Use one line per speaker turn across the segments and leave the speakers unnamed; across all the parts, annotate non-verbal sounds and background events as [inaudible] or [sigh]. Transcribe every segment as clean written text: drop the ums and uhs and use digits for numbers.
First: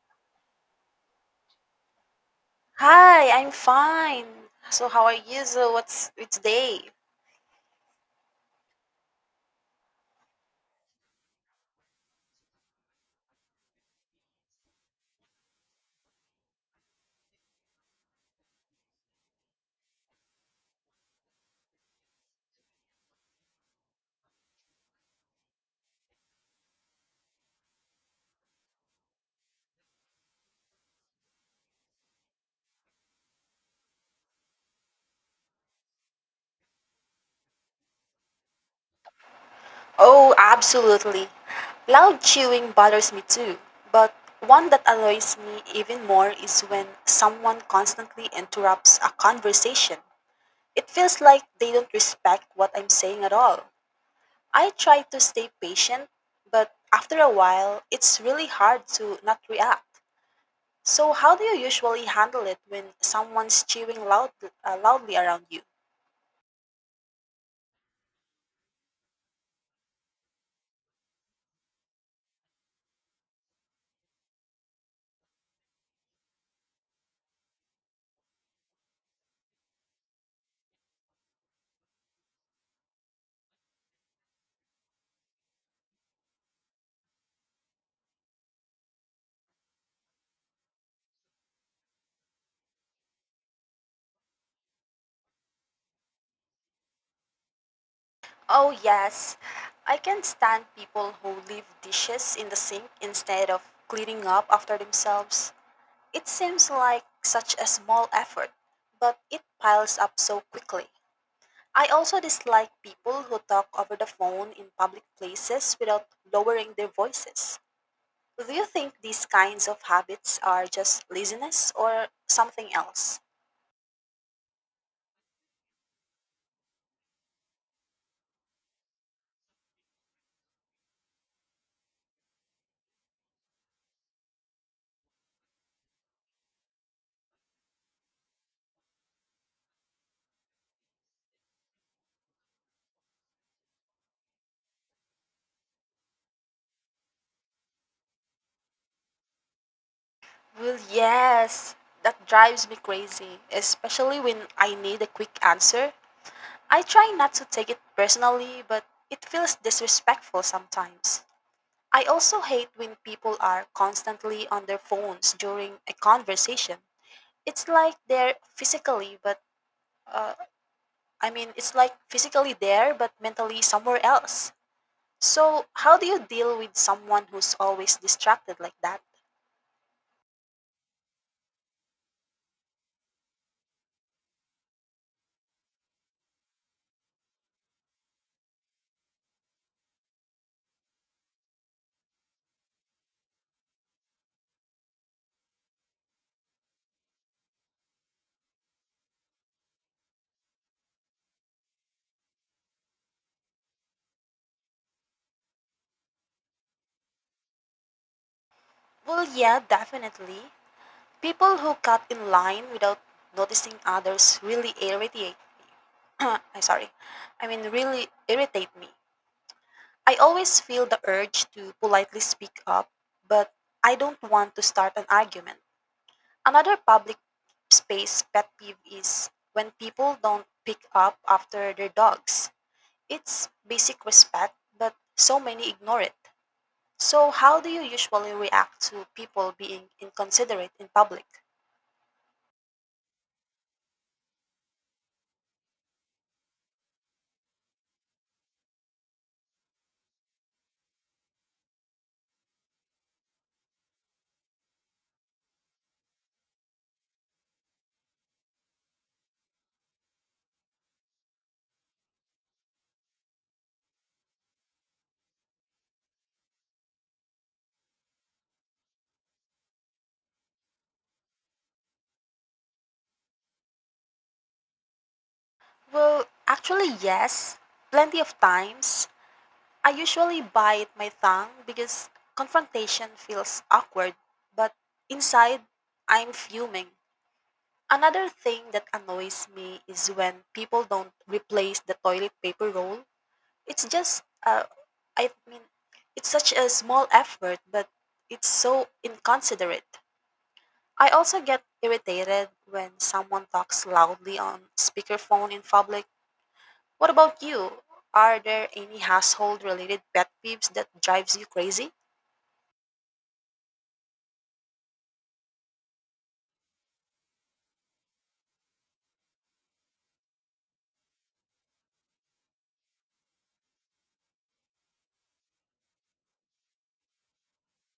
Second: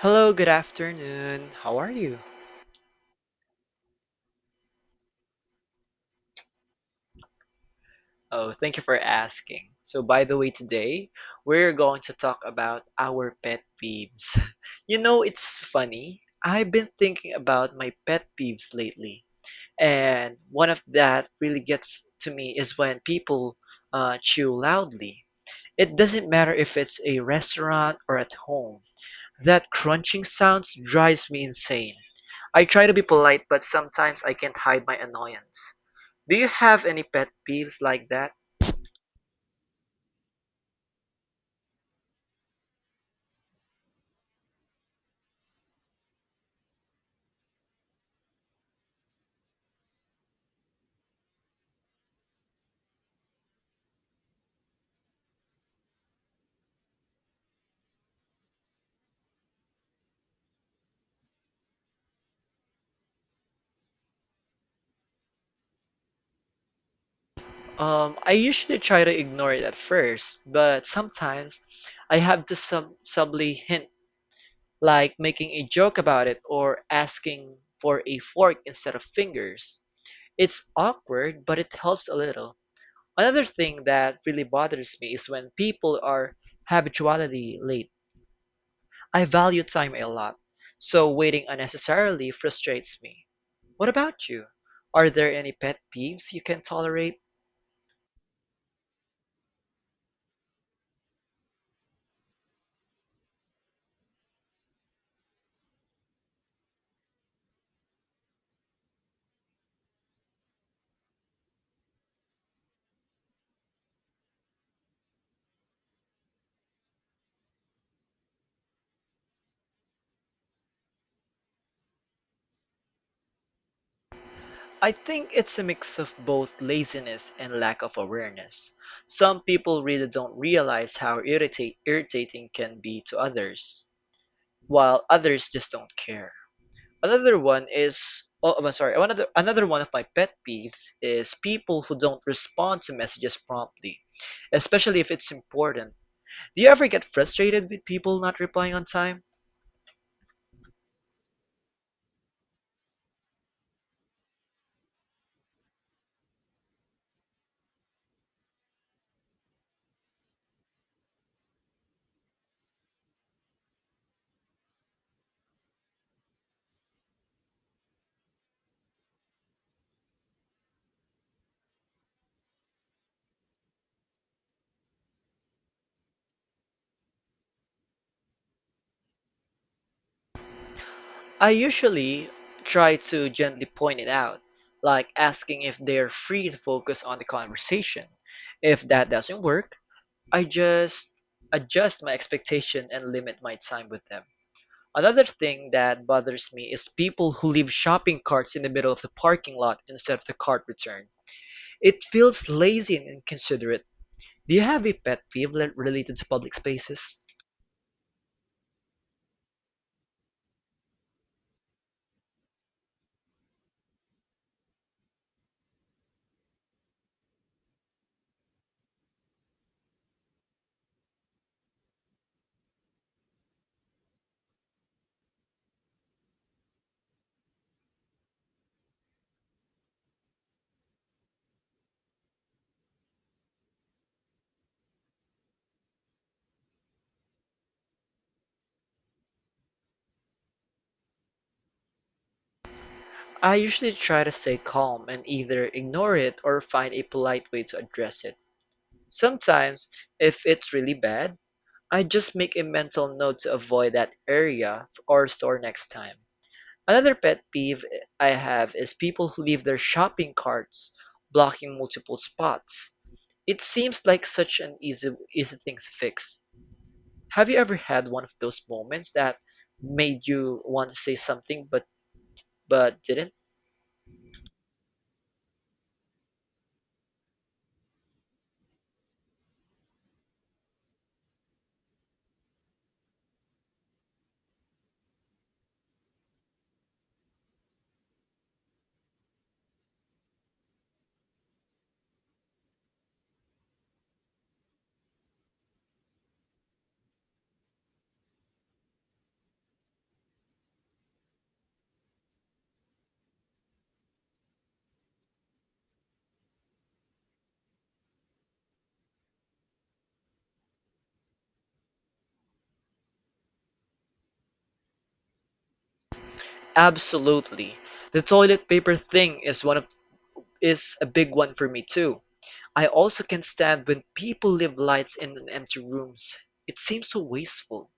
Hello, good afternoon. How are you?
Hi, I'm fine. So how are you? So what's it's day?
Oh, thank you for asking. So, by the way, today we're going to talk about our pet peeves. [laughs] You know, it's funny. I've been thinking about my pet peeves lately, and one of that really gets to me is when people chew loudly. It doesn't matter if it's a restaurant or at home. That crunching sounds drives me insane. I try to be polite, but sometimes I can't hide my annoyance. Do you have any pet peeves like that?
Oh, absolutely. Loud chewing bothers me too, but one that annoys me even more is when someone constantly interrupts a conversation. It feels like they don't respect what I'm saying at all. I try to stay patient, but after a while, it's really hard to not react. So how do you usually handle it when someone's chewing loudly around you?
I usually try to ignore it at first, but sometimes I have to subtly hint, like making a joke about it or asking for a fork instead of fingers. It's awkward, but it helps a little. Another thing that really bothers me is when people are habitually late. I value time a lot, so waiting unnecessarily frustrates me. What about you? Are there any pet peeves you can tolerate?
Oh, yes. I can stand people who leave dishes in the sink instead of cleaning up after themselves. It seems like such a small effort, but it piles up so quickly. I also dislike people who talk over the phone in public places without lowering their voices. Do you think these kinds of habits are just laziness or something else?
I think it's a mix of both laziness and lack of awareness. Some people really don't realize how irritating can be to others, while others just don't care. Another one is oh, I'm sorry. Another another one of my pet peeves is people who don't respond to messages promptly, especially if it's important. Do you ever get frustrated with people not replying on time?
Well, yes. That drives me crazy, especially when I need a quick answer. I try not to take it personally, but it feels disrespectful sometimes. I also hate when people are constantly on their phones during a conversation. It's like they're physically, but uh, I mean, it's like physically there, but mentally somewhere else. So, how do you deal with someone who's always distracted like that?
I usually try to gently point it out, like asking if they're free to focus on the conversation. If that doesn't work, I just adjust my expectation and limit my time with them. Another thing that bothers me is people who leave shopping carts in the middle of the parking lot instead of the cart return. It feels lazy and inconsiderate. Do you have a pet peeve related to public spaces?
Well, yeah, definitely. People who cut in line without noticing others really irritate. [coughs] [clears throat] I sorry. I mean, really irritate me. I always feel the urge to politely speak up, but I don't want to start an argument. Another public space pet peeve is when people don't pick up after their dogs. It's basic respect, but so many ignore it. So, how do you usually react to people being inconsiderate in public?
I usually try to stay calm and either ignore it or find a polite way to address it. Sometimes, if it's really bad, I just make a mental note to avoid that area or store next time. Another pet peeve I have is people who leave their shopping carts blocking multiple spots. It seems like such an easy thing to fix. Have you ever had one of those moments that made you want to say something but didn't?
Well, actually, yes. Plenty of times. I usually bite my tongue because confrontation feels awkward, but inside, I'm fuming. Another thing that annoys me is when people don't replace the toilet paper roll. It's just, uh, I mean, it's such a small effort, but it's so inconsiderate. I also get irritated when someone talks loudly on speakerphone in public. What about you? Are there any household related pet peeves that drives you crazy?
Absolutely. The toilet paper thing is one of is a big one for me too. I also can't stand when people leave lights in empty rooms. It seems so wasteful.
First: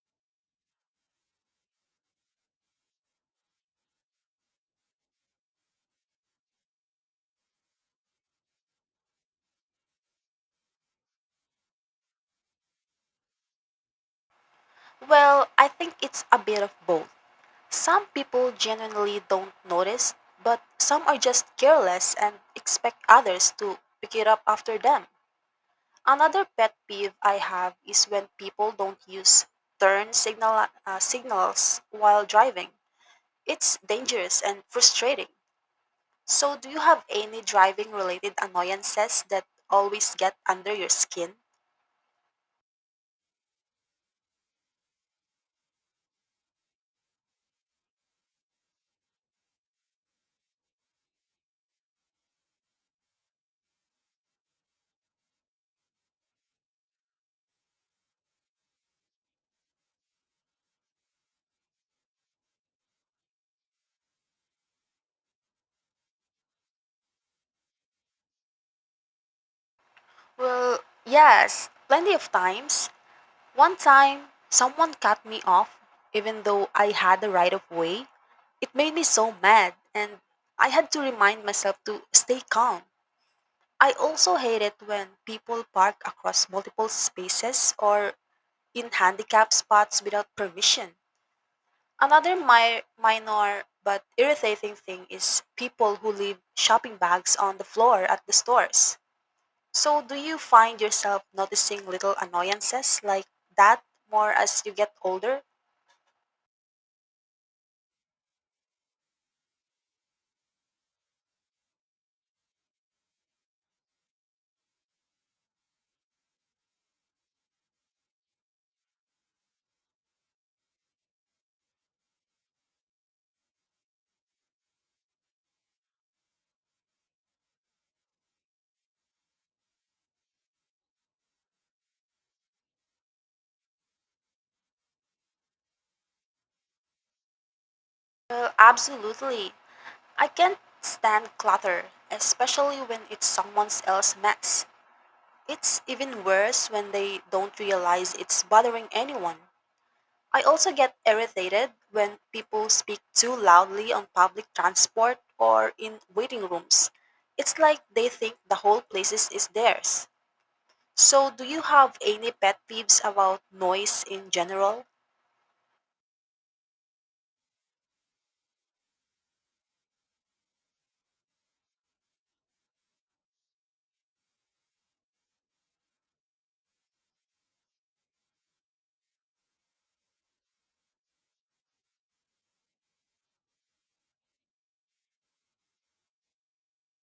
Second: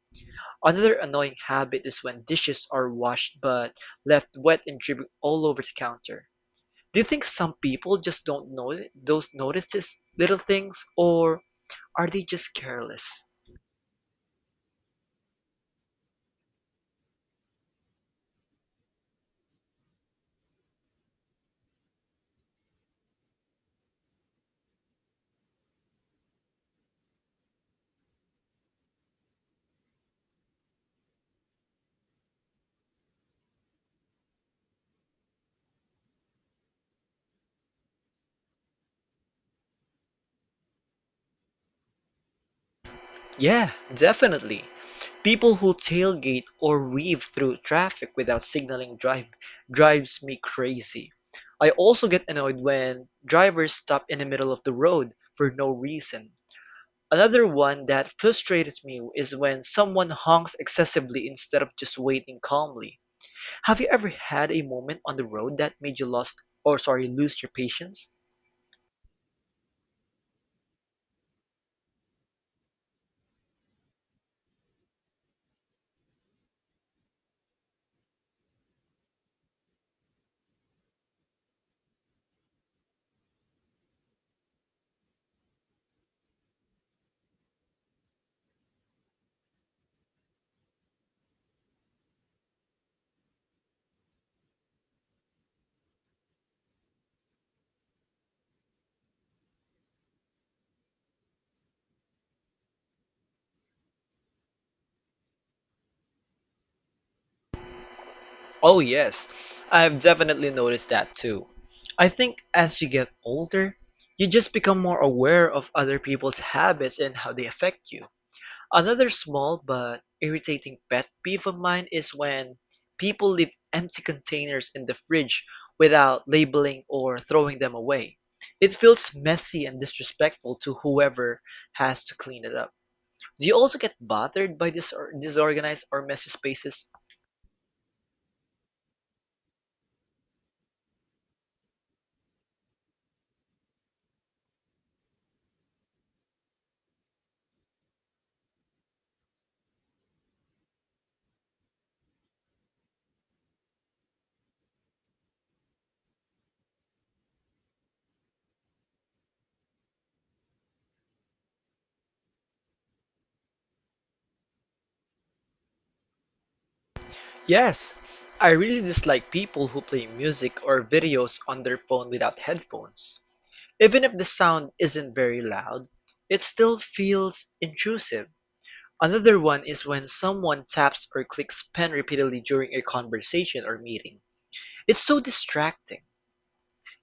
Another annoying habit is when dishes are washed but left wet and dripping all over the counter. Do you think some people just don't know those notices, little things or are they just careless?
Well, I think it's a bit of both. Some people genuinely don't notice, but some are just careless and expect others to pick it up after them. Another pet peeve I have is when people don't use turn signal signals while driving. It's dangerous and frustrating. So, do you have any driving related annoyances that always get under your skin?
Yeah, definitely. People who tailgate or weave through traffic without signaling drives me crazy. I also get annoyed when drivers stop in the middle of the road for no reason. Another one that frustrates me is when someone honks excessively instead of just waiting calmly. Have you ever had a moment on the road that made you lost or sorry, lose your patience?
Well, yes, plenty of times. One time, someone cut me off even though I had the right of way. It made me so mad, and I had to remind myself to stay calm. I also hate it when people park across multiple spaces or in handicapped spots without permission. Another minor but irritating thing is people who leave shopping bags on the floor at the stores. So, do you find yourself noticing little annoyances like that more as you get older?
Oh, yes, I've definitely noticed that too. I think as you get older, you just become more aware of other people's habits and how they affect you. Another small but irritating pet peeve of mine is when people leave empty containers in the fridge without labeling or throwing them away. It feels messy and disrespectful to whoever has to clean it up. Do you also get bothered by disorganized or messy spaces?
Well, absolutely. I can't stand clutter, especially when it's someone else's mess. It's even worse when they don't realize it's bothering anyone. I also get irritated when people speak too loudly on public transport or in waiting rooms. It's like they think the whole place is theirs. So, do you have any pet peeves about noise in general?
Yes, I really dislike people who play music or videos on their phone without headphones. Even if the sound isn't very loud, it still feels intrusive. Another one is when someone taps or clicks pen repeatedly during a conversation or meeting. It's so distracting.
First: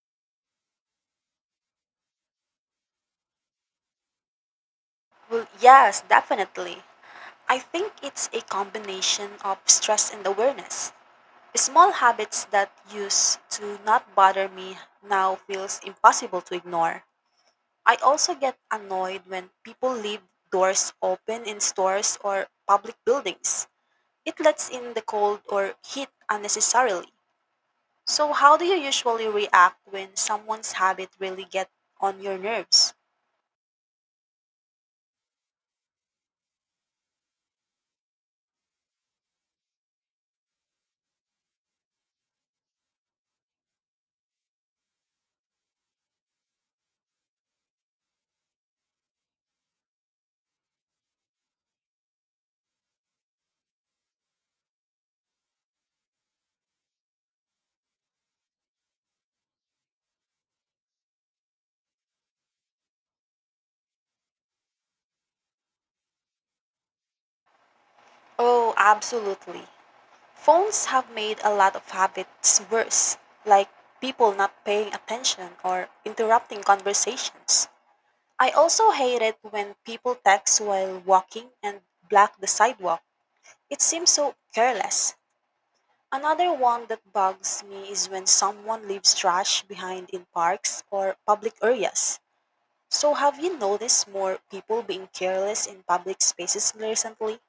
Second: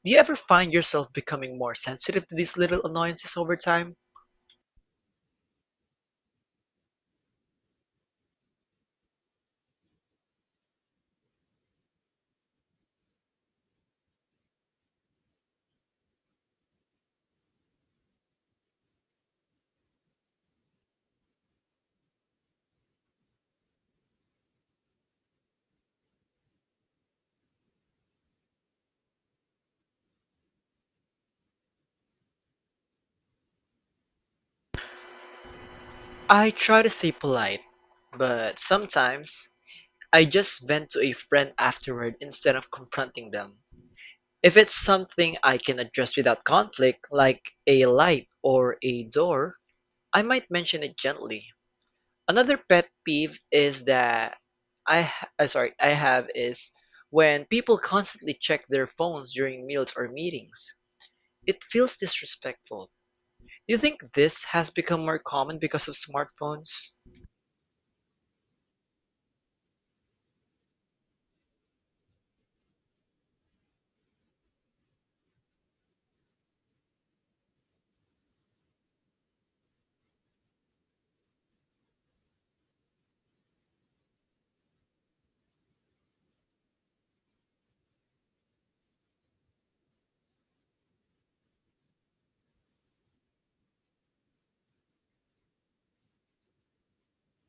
Do you ever find yourself becoming more sensitive to these little annoyances over time?
Well, yes, definitely. I think it's a combination of stress and awareness. Small habits that used to not bother me now feels impossible to ignore. I also get annoyed when people leave doors open in stores or public buildings. It lets in the cold or heat unnecessarily. So how do you usually react when someone's habit really get on your nerves?
I try to stay polite, but sometimes I just vent to a friend afterward instead of confronting them. If it's something I can address without conflict, like a light or a door, I might mention it gently. Another pet peeve is that I ha- sorry, I have is when people constantly check their phones during meals or meetings. It feels disrespectful. You think this has become more common because of smartphones?
Oh, absolutely. Phones have made a lot of habits worse, like people not paying attention or interrupting conversations. I also hate it when people text while walking and block the sidewalk. It seems so careless. Another one that bugs me is when someone leaves trash behind in parks or public areas. So, have you noticed more people being careless in public spaces recently?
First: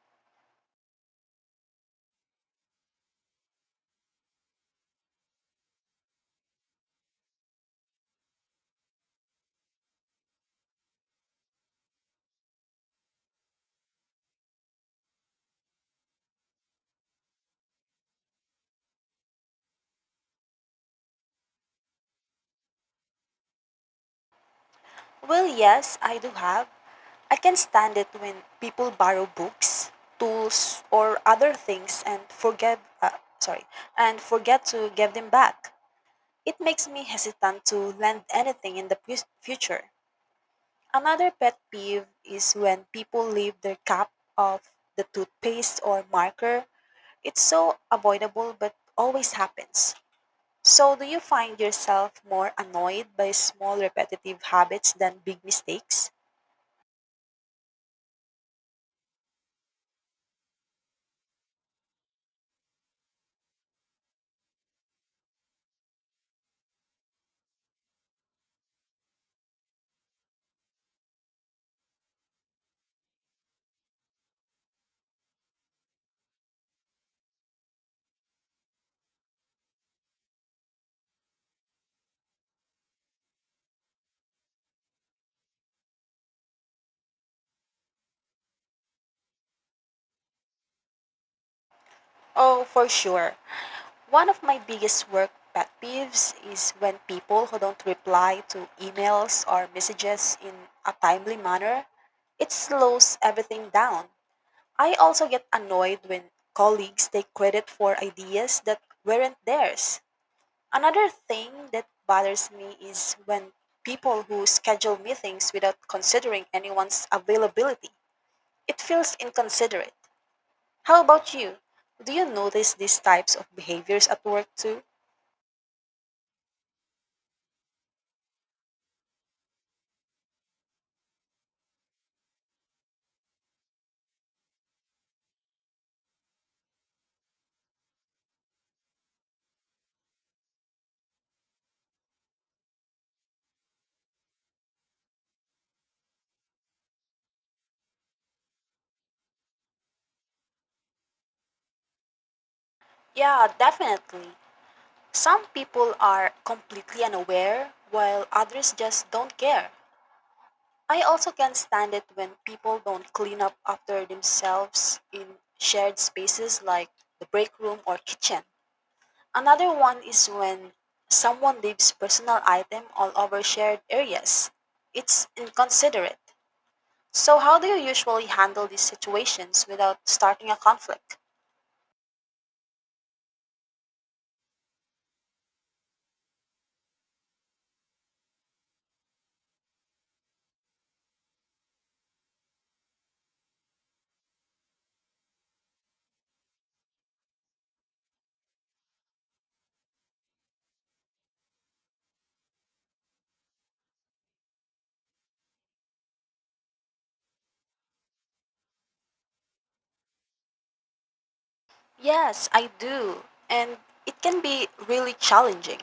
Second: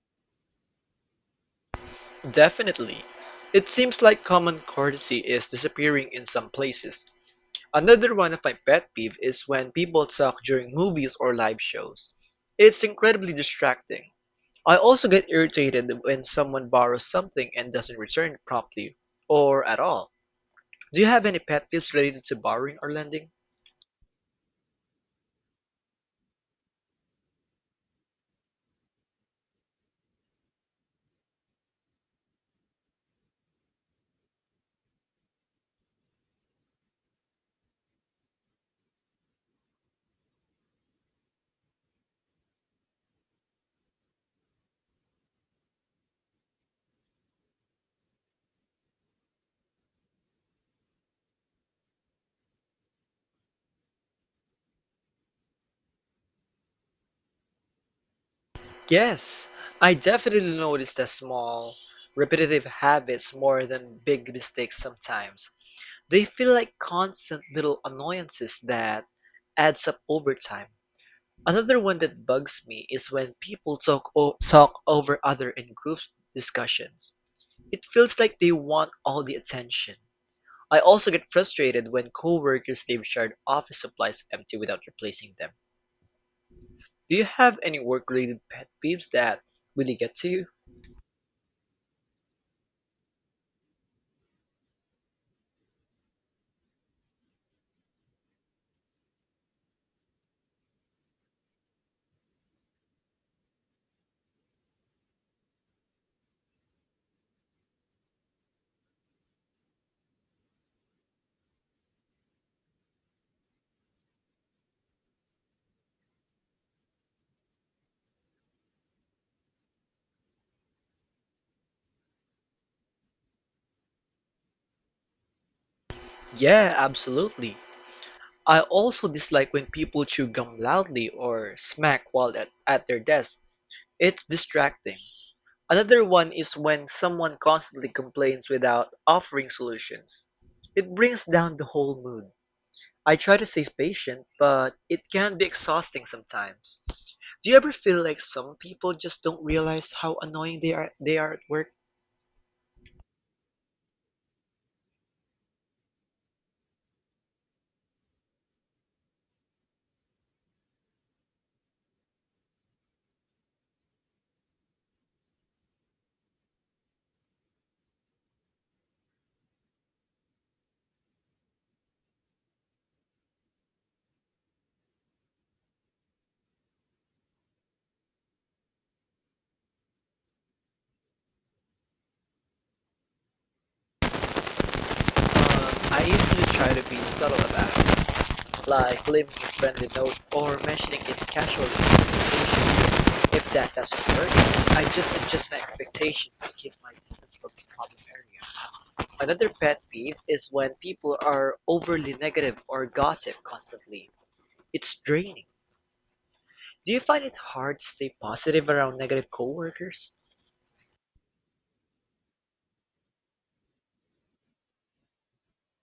Definitely. It seems like common courtesy is disappearing in some places. Another one of my pet peeves is when people talk during movies or live shows. It's incredibly distracting. I also get irritated when someone borrows something and doesn't return it promptly or at all. Do you have any pet peeves related to borrowing or lending?
Well, yes, I do have. I can stand it when people borrow books, tools, or other things and and forget to give them back. It makes me hesitant to lend anything in the future. Another pet peeve is when people leave their cup of the toothpaste or marker. It's so avoidable but always happens. So, do you find yourself more annoyed by small repetitive habits than big mistakes?
Yes, I definitely notice that small, repetitive habits more than big mistakes sometimes. They feel like constant little annoyances that adds up over time. Another one that bugs me is when people talk over other in group discussions. It feels like they want all the attention. I also get frustrated when coworkers leave shared office supplies empty without replacing them. Do you have any work-related pet peeves that really get to you?
Oh, for sure. One of my biggest work pet peeves is when people who don't reply to emails or messages in a timely manner. It slows everything down. I also get annoyed when colleagues take credit for ideas that weren't theirs. Another thing that bothers me is when people who schedule meetings without considering anyone's availability. It feels inconsiderate. How about you? Do you notice these types of behaviors at work too?
Yeah, absolutely. I also dislike when people chew gum loudly or smack while at their desk. It's distracting. Another one is when someone constantly complains without offering solutions. It brings down the whole mood. I try to stay patient, but it can be exhausting sometimes. Do you ever feel like some people just don't realize how annoying they are at work?
Yeah, definitely. Some people are completely unaware, while others just don't care. I also can't stand it when people don't clean up after themselves in shared spaces like the break room or kitchen. Another one is when someone leaves personal item all over shared areas. It's inconsiderate. So how do you usually handle these situations without starting a conflict?
Um, I usually try to be subtle about it. Like leaving a friendly note or mentioning it casually in conversation. If that doesn't work, I just adjust my expectations to keep my distance from the problem area. Another pet peeve is when people are overly negative or gossip constantly. It's draining. Do you find it hard to stay positive around negative coworkers?
Yes, I do. And it can be really challenging.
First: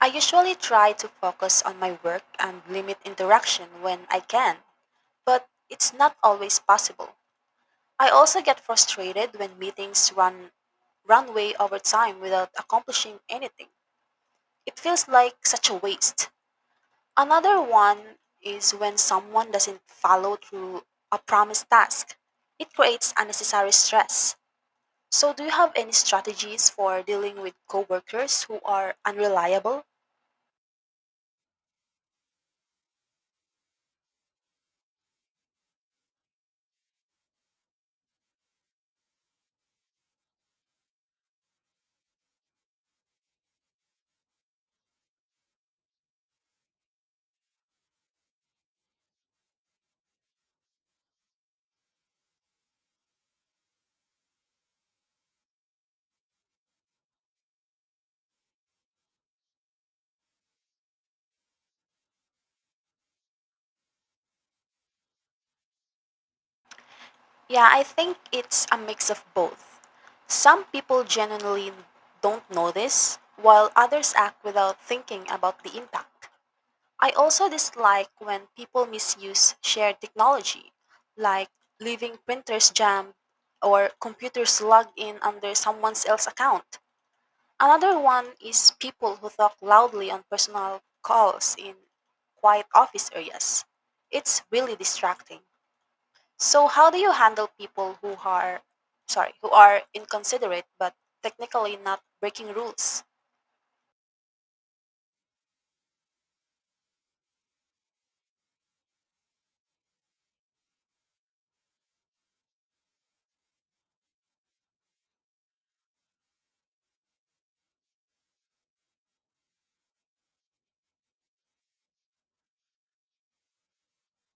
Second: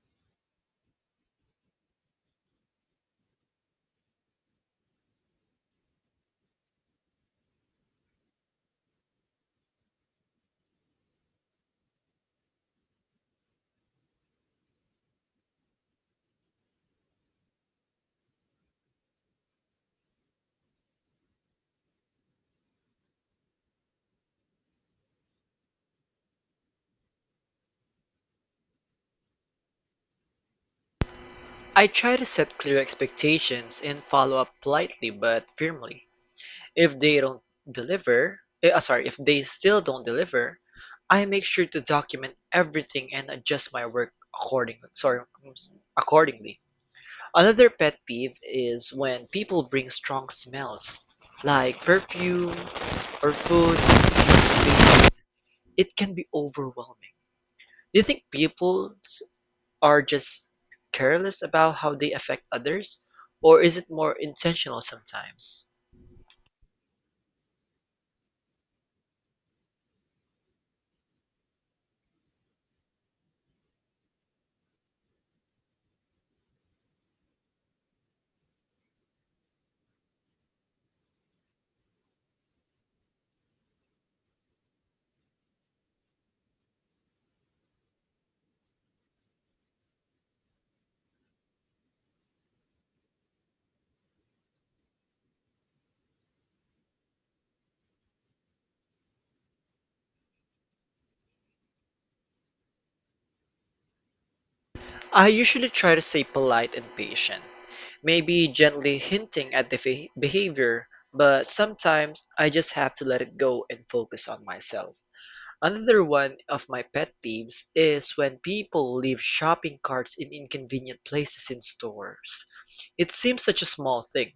I usually try to focus on my work and limit interaction when I can, but it's not always possible. I also get frustrated when meetings run way over time without accomplishing anything. It feels like such a waste. Another one is when someone doesn't follow through a promised task. It creates unnecessary stress. So do you have any strategies for dealing with coworkers who are unreliable?
I try to set clear expectations and follow up politely but firmly. If they don't if they still don't deliver, I make sure to document everything and adjust my work accordingly. Another pet peeve is when people bring strong smells, like perfume or food. Because It can be overwhelming. Do you think people are just careless about how they affect others, or is it more intentional sometimes?
Yeah, I think it's a mix of both. Some people genuinely don't notice, while others act without thinking about the impact. I also dislike when people misuse shared technology, like leaving printers jammed or computers logged in under someone else's account. Another one is people who talk loudly on personal calls in quiet office areas. It's really distracting. So how do you handle people who who are inconsiderate but technically not breaking rules?
I usually try to stay polite and patient, maybe gently hinting at the behavior, but sometimes I just have to let it go and focus on myself. Another one of my pet peeves is when people leave shopping carts in inconvenient places in stores. It seems such a small thing,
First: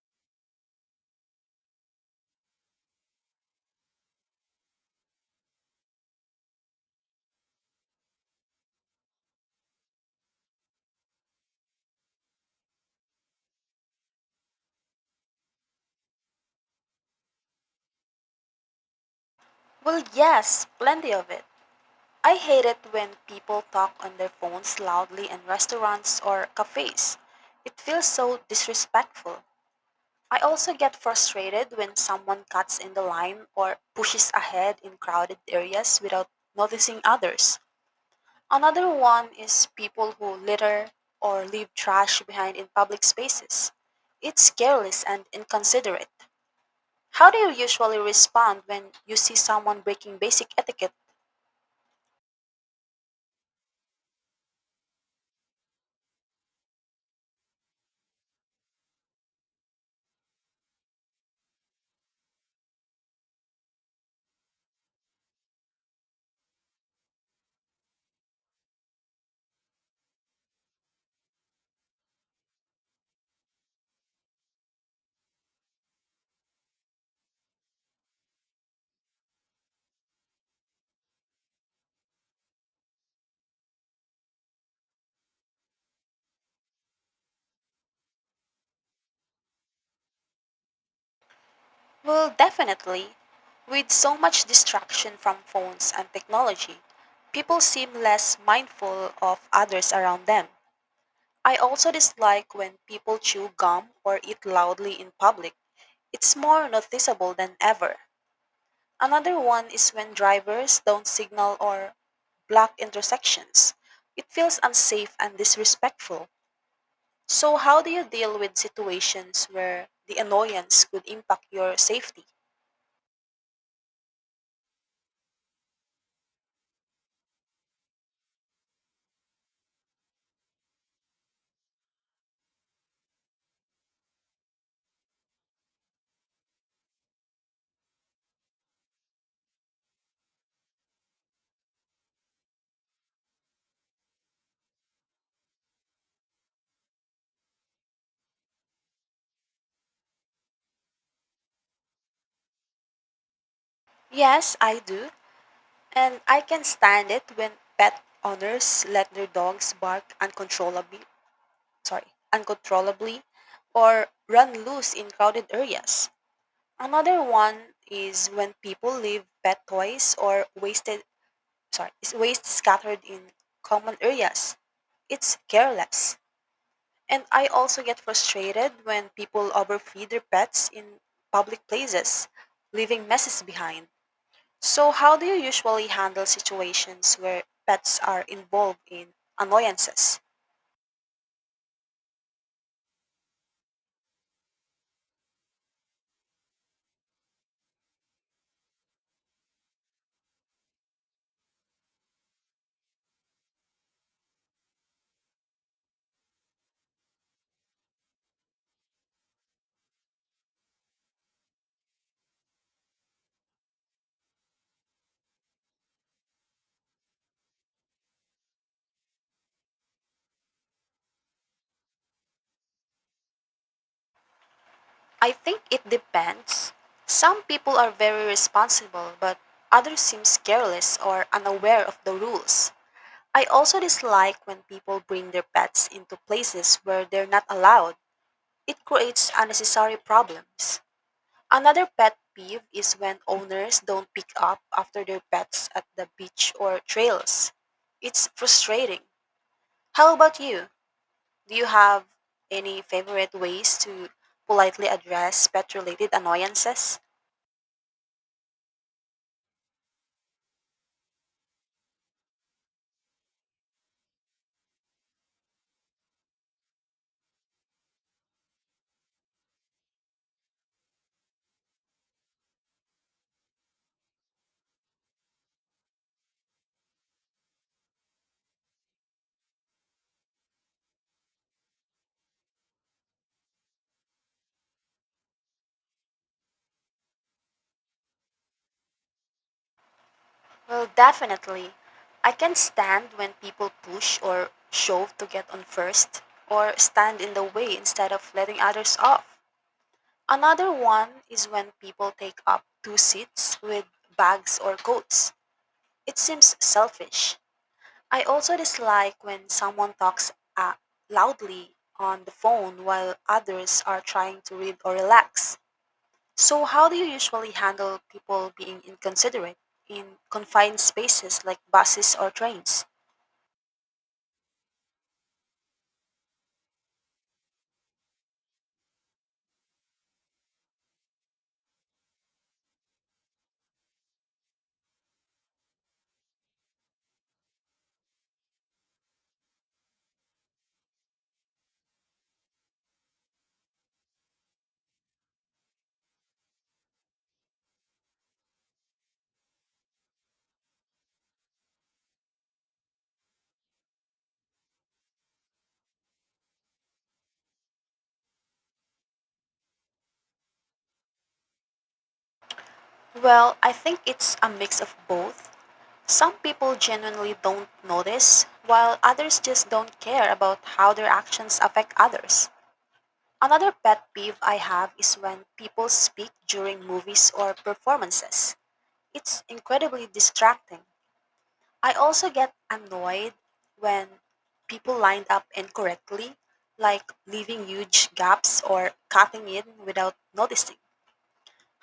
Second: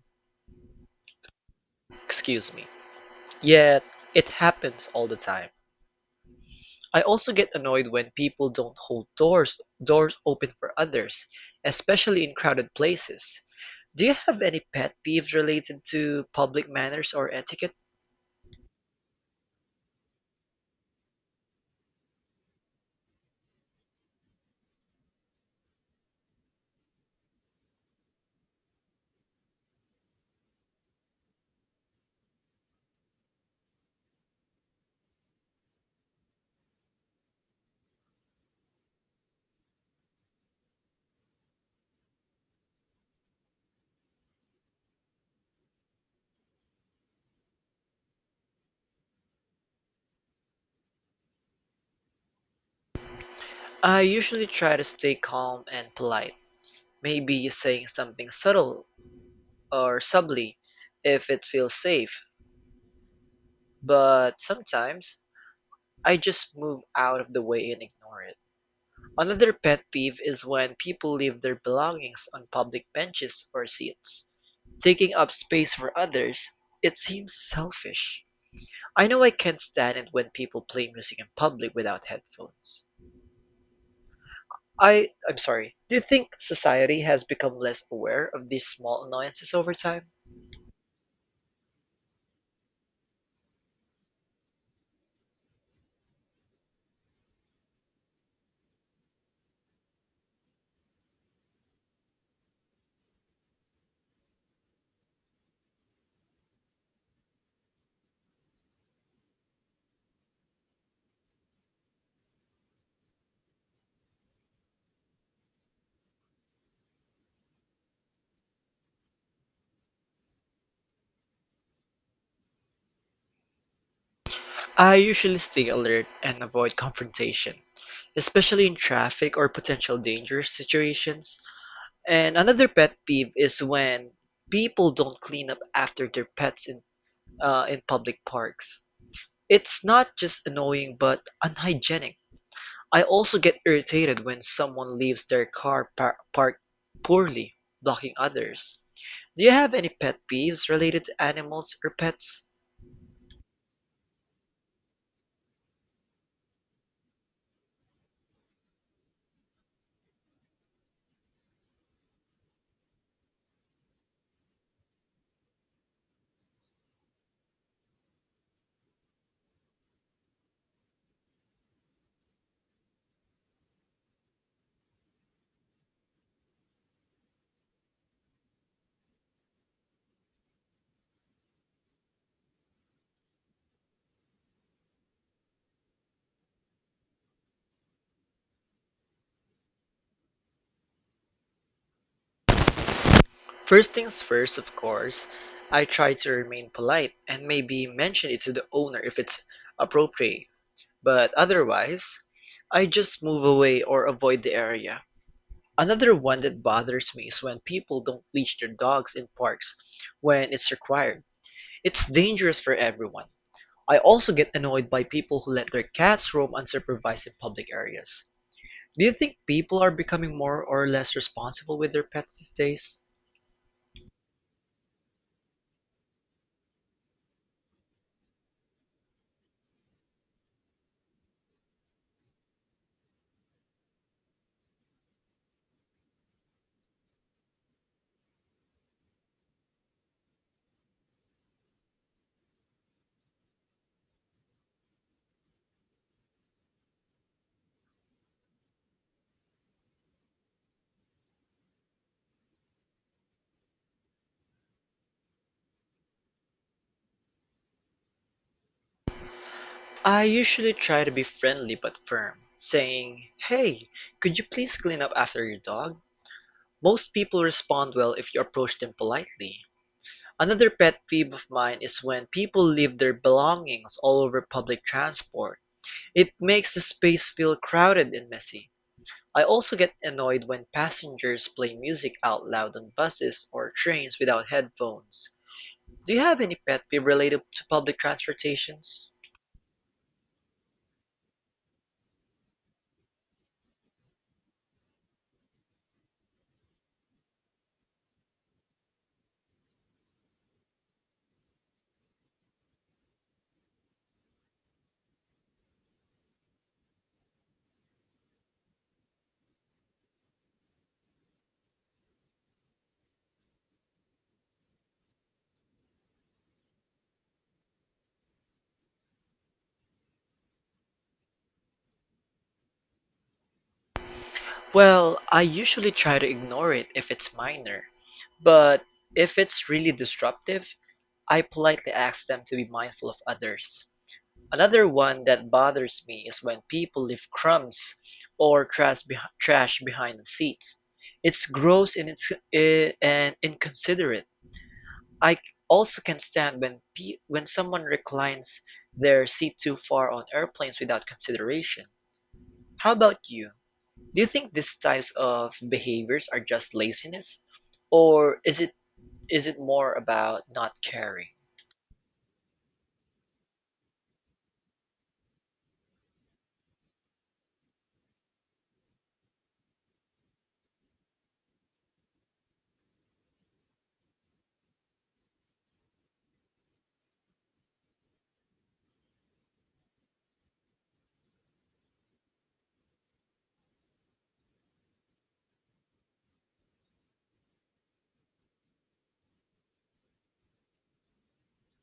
excuse me, yet it happens all the time. I also get annoyed when people don't hold doors open for others, especially in crowded places. Do you have any pet peeves related to public manners or etiquette?
Well, yes, plenty of it. I hate it when people talk on their phones loudly in restaurants or cafes. It feels so disrespectful. I also get frustrated when someone cuts in the line or pushes ahead in crowded areas without noticing others. Another one is people who litter or leave trash behind in public spaces. It's careless and inconsiderate. How do you usually respond when you see someone breaking basic etiquette?
I usually try to stay calm and polite. Maybe saying something subtle or subtly if it feels safe, but sometimes I just move out of the way and ignore it. Another pet peeve is when people leave their belongings on public benches or seats, taking up space for others. It seems selfish. I know I can't stand it when people play music in public without headphones. I I'm sorry. Do you think society has become less aware of these small annoyances over time?
Well, definitely. With so much distraction from phones and technology, people seem less mindful of others around them. I also dislike when people chew gum or eat loudly in public. It's more noticeable than ever. Another one is when drivers don't signal or block intersections. It feels unsafe and disrespectful. So, how do you deal with situations where the annoyance could impact your safety?
I usually stay alert and avoid confrontation, especially in traffic or potential dangerous situations. And another pet peeve is when people don't clean up after their pets in public parks. It's not just annoying but unhygienic. I also get irritated when someone leaves their car parked poorly, blocking others. Do you have any pet peeves related to animals or pets?
Yes, I do. And I can stand it when pet owners let their dogs bark uncontrollably or run loose in crowded areas. Another one is when people leave pet toys or wasted sorry, is waste scattered in common areas. It's careless. And I also get frustrated when people overfeed their pets in public places, leaving messes behind. So, how do you usually handle situations where pets are involved in annoyances?
First things first, of course, I try to remain polite and maybe mention it to the owner if it's appropriate, but otherwise, I just move away or avoid the area. Another one that bothers me is when people don't leash their dogs in parks when it's required. It's dangerous for everyone. I also get annoyed by people who let their cats roam unsupervised in public areas. Do you think people are becoming more or less responsible with their pets these days?
I think it depends. Some people are very responsible, but others seem careless or unaware of the rules. I also dislike when people bring their pets into places where they're not allowed. It creates unnecessary problems. Another pet peeve is when owners don't pick up after their pets at the beach or trails. It's frustrating. How about you? Do you have any favorite ways to politely address pet related annoyances?
I usually try to be friendly but firm, saying, Hey, could you please clean up after your dog? Most people respond well if you approach them politely. Another pet peeve of mine is when people leave their belongings all over public transport. It makes the space feel crowded and messy. I also get annoyed when passengers play music out loud on buses or trains without headphones. Do you have any pet peeve related to public transportations?
Well, definitely. I can stand when people push or shove to get on first, or stand in the way instead of letting others off. Another one is when people take up two seats with bags or coats. It seems selfish. I also dislike when someone talks uh, loudly on the phone while others are trying to read or relax. So, how do you usually handle people being inconsiderate in confined spaces like buses or trains?
Well, I usually try to ignore it if it's minor, but if it's really disruptive, I politely ask them to be mindful of others. Another one that bothers me is when people leave crumbs or trash behind the seats. It's gross and inconsiderate. I also can stand when someone reclines their seat too far on airplanes without consideration. How about you? Do you think these types of behaviors are just laziness, or is it more about not caring?
Well, I think it's a mix of both. Some people genuinely don't notice, while others just don't care about how their actions affect others. Another pet peeve I have is when people speak during movies or performances. It's incredibly distracting. I also get annoyed when people line up incorrectly, like leaving huge gaps or cutting in without noticing.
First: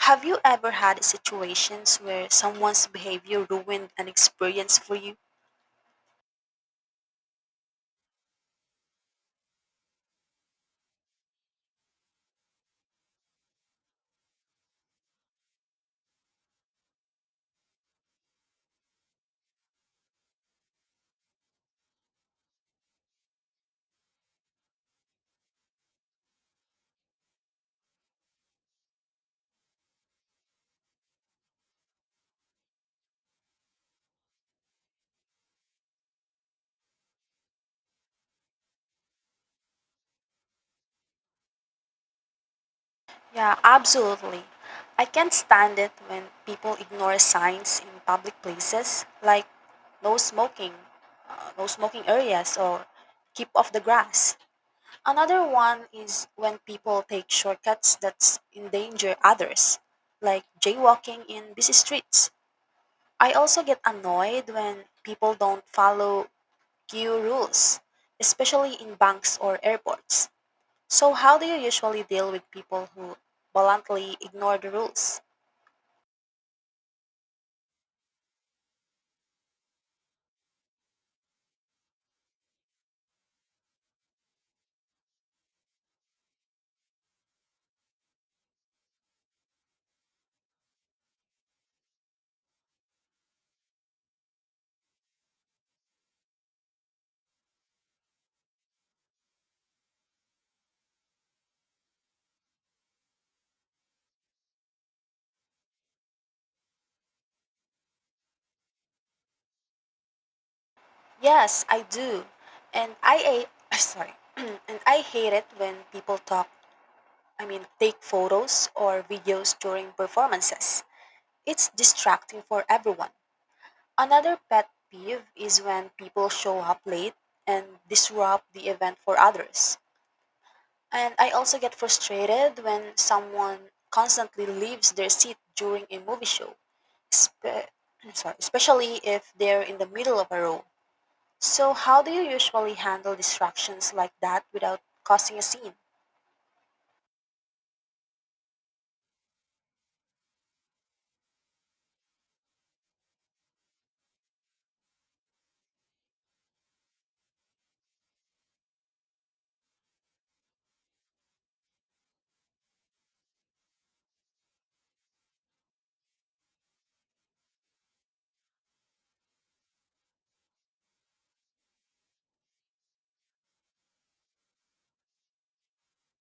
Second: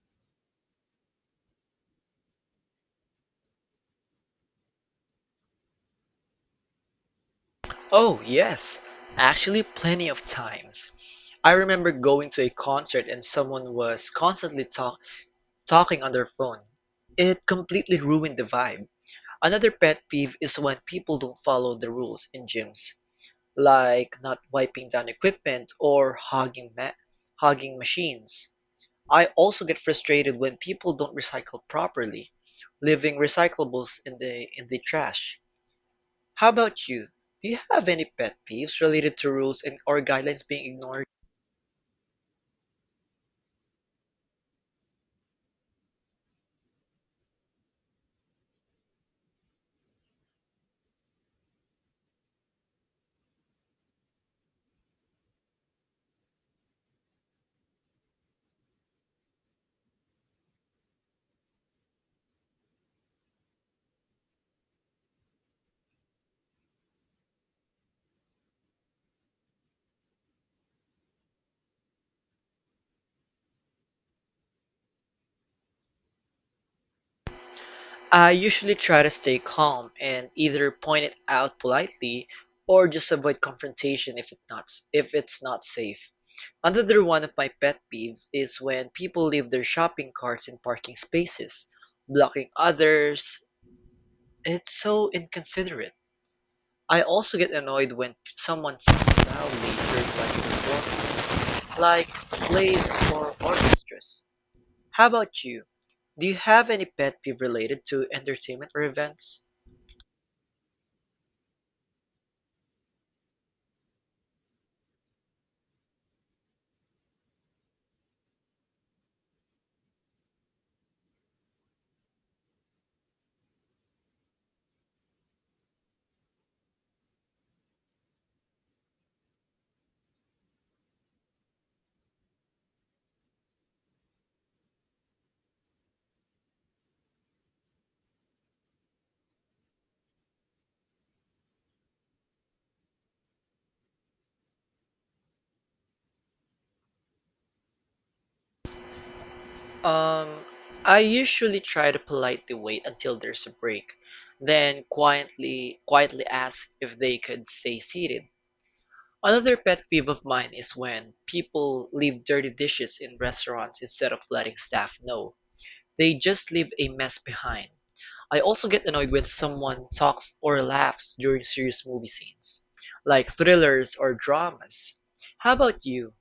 Have you ever had situations where someone's behavior ruined an experience for you?
Oh, yes. Actually, plenty of times. I remember going to a concert and someone was constantly talking on their phone. It completely ruined the vibe. Another pet peeve is when people don't follow the rules in gyms, like not wiping down equipment or hogging machines. I also get frustrated when people don't recycle properly, leaving recyclables in the trash. How about you? Do you have any pet peeves related to rules and or guidelines being ignored?
Yeah, absolutely. I can't stand it when people ignore signs in public places like no smoking, no smoking areas, or keep off the grass. Another one is when people take shortcuts that endanger others, like jaywalking in busy streets. I also get annoyed when people don't follow queue rules, especially in banks or airports. So, how do you usually deal with people who bluntly ignore the rules?
I usually try to stay calm and either point it out politely or just avoid confrontation if it's not safe. Another one of my pet peeves is when people leave their shopping carts in parking spaces, blocking others. It's so inconsiderate. I also get annoyed when someone sings loudly during my performance, like plays or orchestras. How about you? Do you have any pet peeve related to entertainment or events?
Yes, I do. And I [coughs] [clears throat] sorry. [clears throat] And I hate it when I mean, take photos or videos during performances. It's distracting for everyone. Another pet peeve is when people show up late and disrupt the event for others. And I also get frustrated when someone constantly leaves their seat during a movie show, spe- especially if they're in the middle of a row. So, how do you usually handle distractions like that without causing a scene?
Um, I usually try to politely wait until there's a break, then quietly ask if they could stay seated. Another pet peeve of mine is when people leave dirty dishes in restaurants instead of letting staff know. They just leave a mess behind. I also get annoyed when someone talks or laughs during serious movie scenes, like thrillers or dramas. How about you?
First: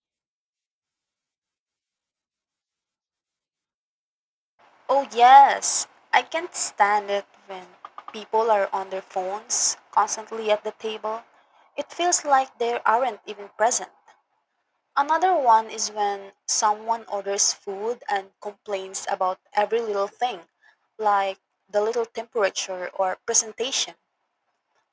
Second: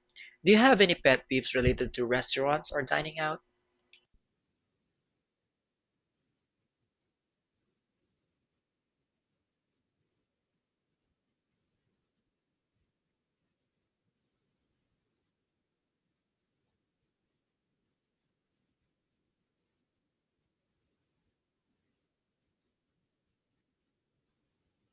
Do you have any pet peeves related to restaurants or dining out?
Oh, yes. I can't stand it when people are on their phones constantly at the table. It feels like they aren't even present. Another one is when someone orders food and complains about every little thing, like the little temperature or presentation.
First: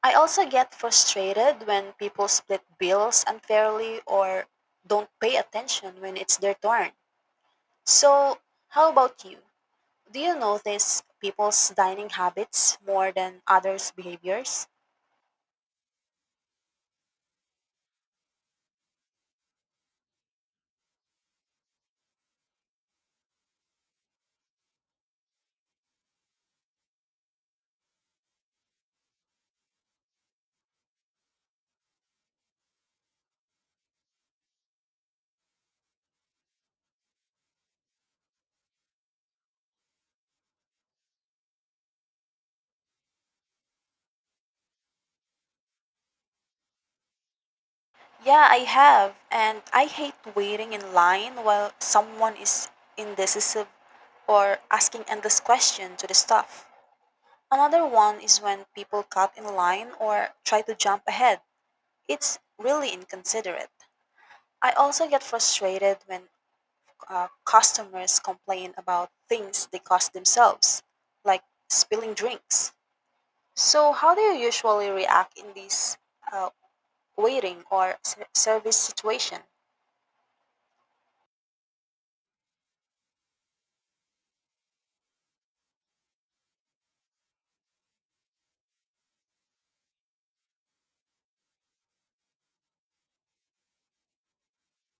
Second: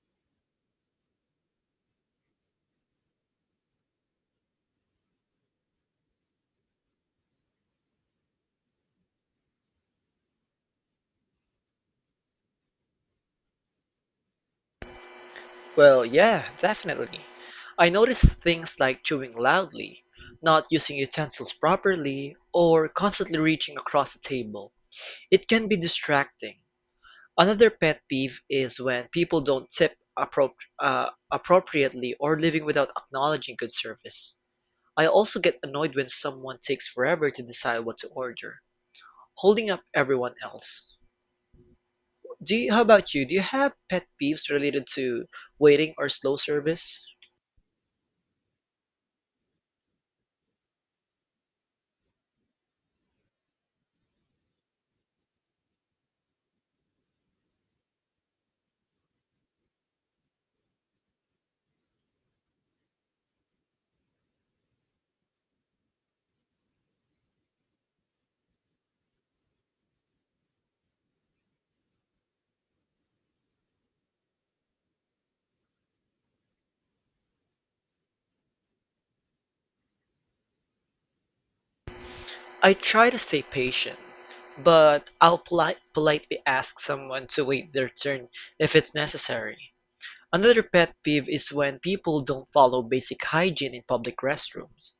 I also get frustrated when people split bills unfairly or don't pay attention when it's their turn. So, how about you? Do you notice people's dining habits more than others' behaviors?
Well, yeah, definitely. I notice things like chewing loudly, not using utensils properly, or constantly reaching across the table. It can be distracting. Another pet peeve is when people don't appropriately or leaving without acknowledging good service. I also get annoyed when someone takes forever to decide what to order, holding up everyone else. How about you? Do you have pet peeves related to waiting or slow service?
Yeah, I have, and I hate waiting in line while someone is indecisive or asking endless questions to the staff. Another one is when people cut in line or try to jump ahead. It's really inconsiderate. I also get frustrated when customers complain about things they caused themselves, like spilling drinks. So, how do you usually react in this uh, waiting or service situation?
I try to stay patient, but I'll politely ask someone to wait their turn if it's necessary. Another pet peeve is when people don't follow basic hygiene in public restrooms.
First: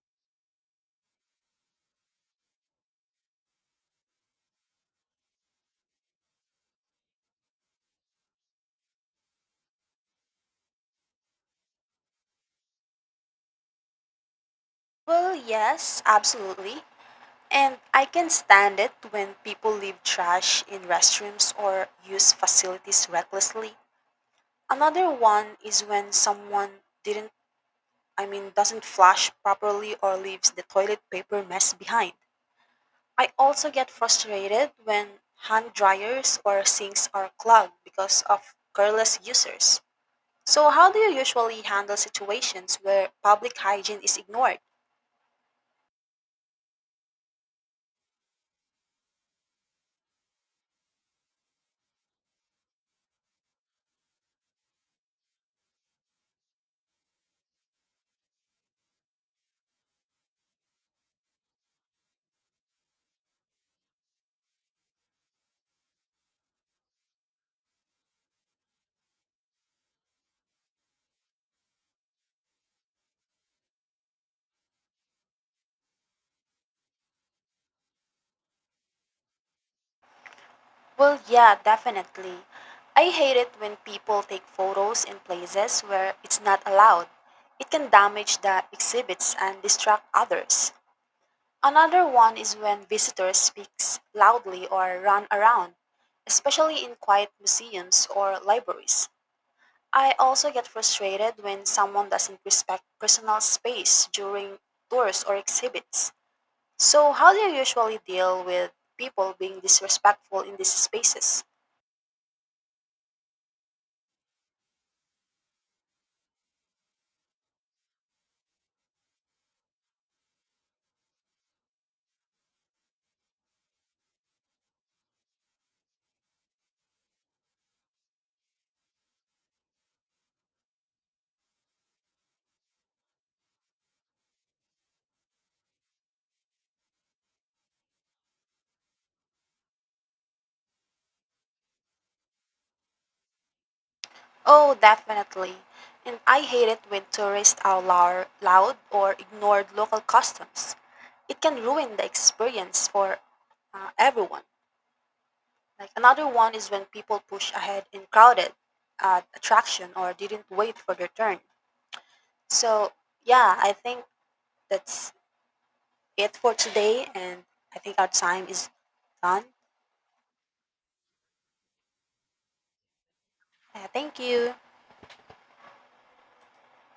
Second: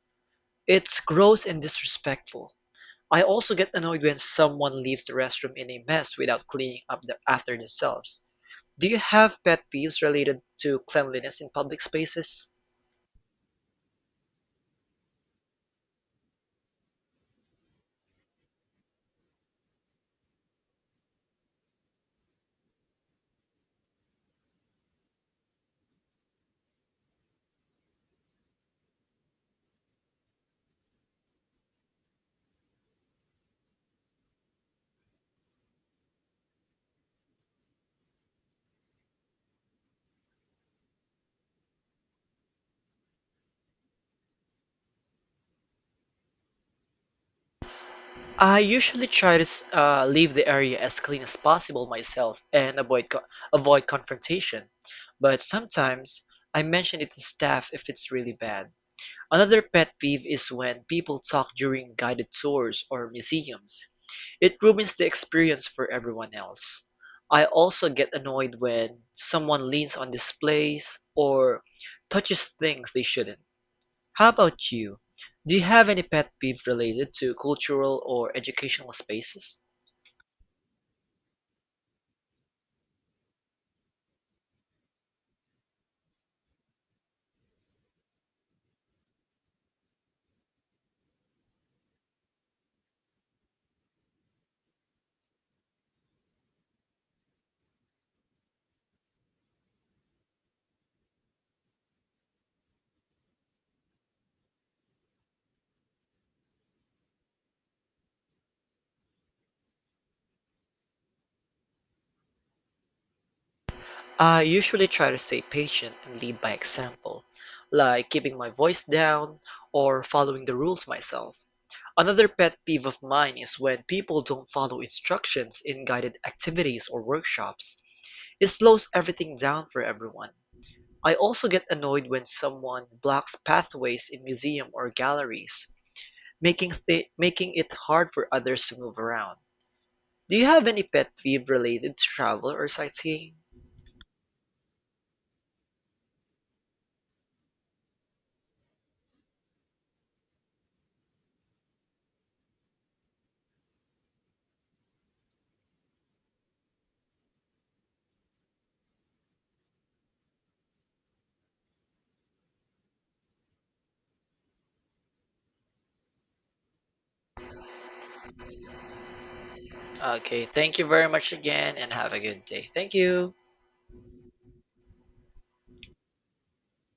It's gross and disrespectful. I also get annoyed when someone leaves the restroom in a mess without cleaning up after themselves. Do you have pet peeves related to cleanliness in public spaces?
Well, yes, absolutely. And I can stand it when people leave trash in restrooms or use facilities recklessly. Another one is when someone didn't, I mean, doesn't flush properly or leaves the toilet paper mess behind. I also get frustrated when hand dryers or sinks are clogged because of careless users. So, how do you usually handle situations where public hygiene is ignored?
I usually try to leave the area as clean as possible myself and avoid confrontation, but sometimes I mention it to staff if it's really bad. Another pet peeve is when people talk during guided tours or museums. It ruins the experience for everyone else. I also get annoyed when someone leans on displays or touches things they shouldn't. How about you? Do you have any pet peeve related to cultural or educational spaces?
Well, yeah, definitely. I hate it when people take photos in places where it's not allowed. It can damage the exhibits and distract others. Another one is when visitors speak loudly or run around, especially in quiet museums or libraries. I also get frustrated when someone doesn't respect personal space during tours or exhibits. So, how do you usually deal with people being disrespectful in these spaces?
I usually try to stay patient and lead by example, like keeping my voice down or following the rules myself. Another pet peeve of mine is when people don't follow instructions in guided activities or workshops. It slows everything down for everyone. I also get annoyed when someone blocks pathways in museums or galleries, making it hard for others to move around. Do you have any pet peeve related to travel or sightseeing?
Oh, definitely. And I hate it when tourists are loud or ignored local customs. It can ruin the experience for everyone. Like another one is when people push ahead in crowded attraction or didn't wait for their turn. So yeah, I think that's it for today, and I think our time is done.
Okay, thank you very much again and have a good day. Thank you.
Thank you.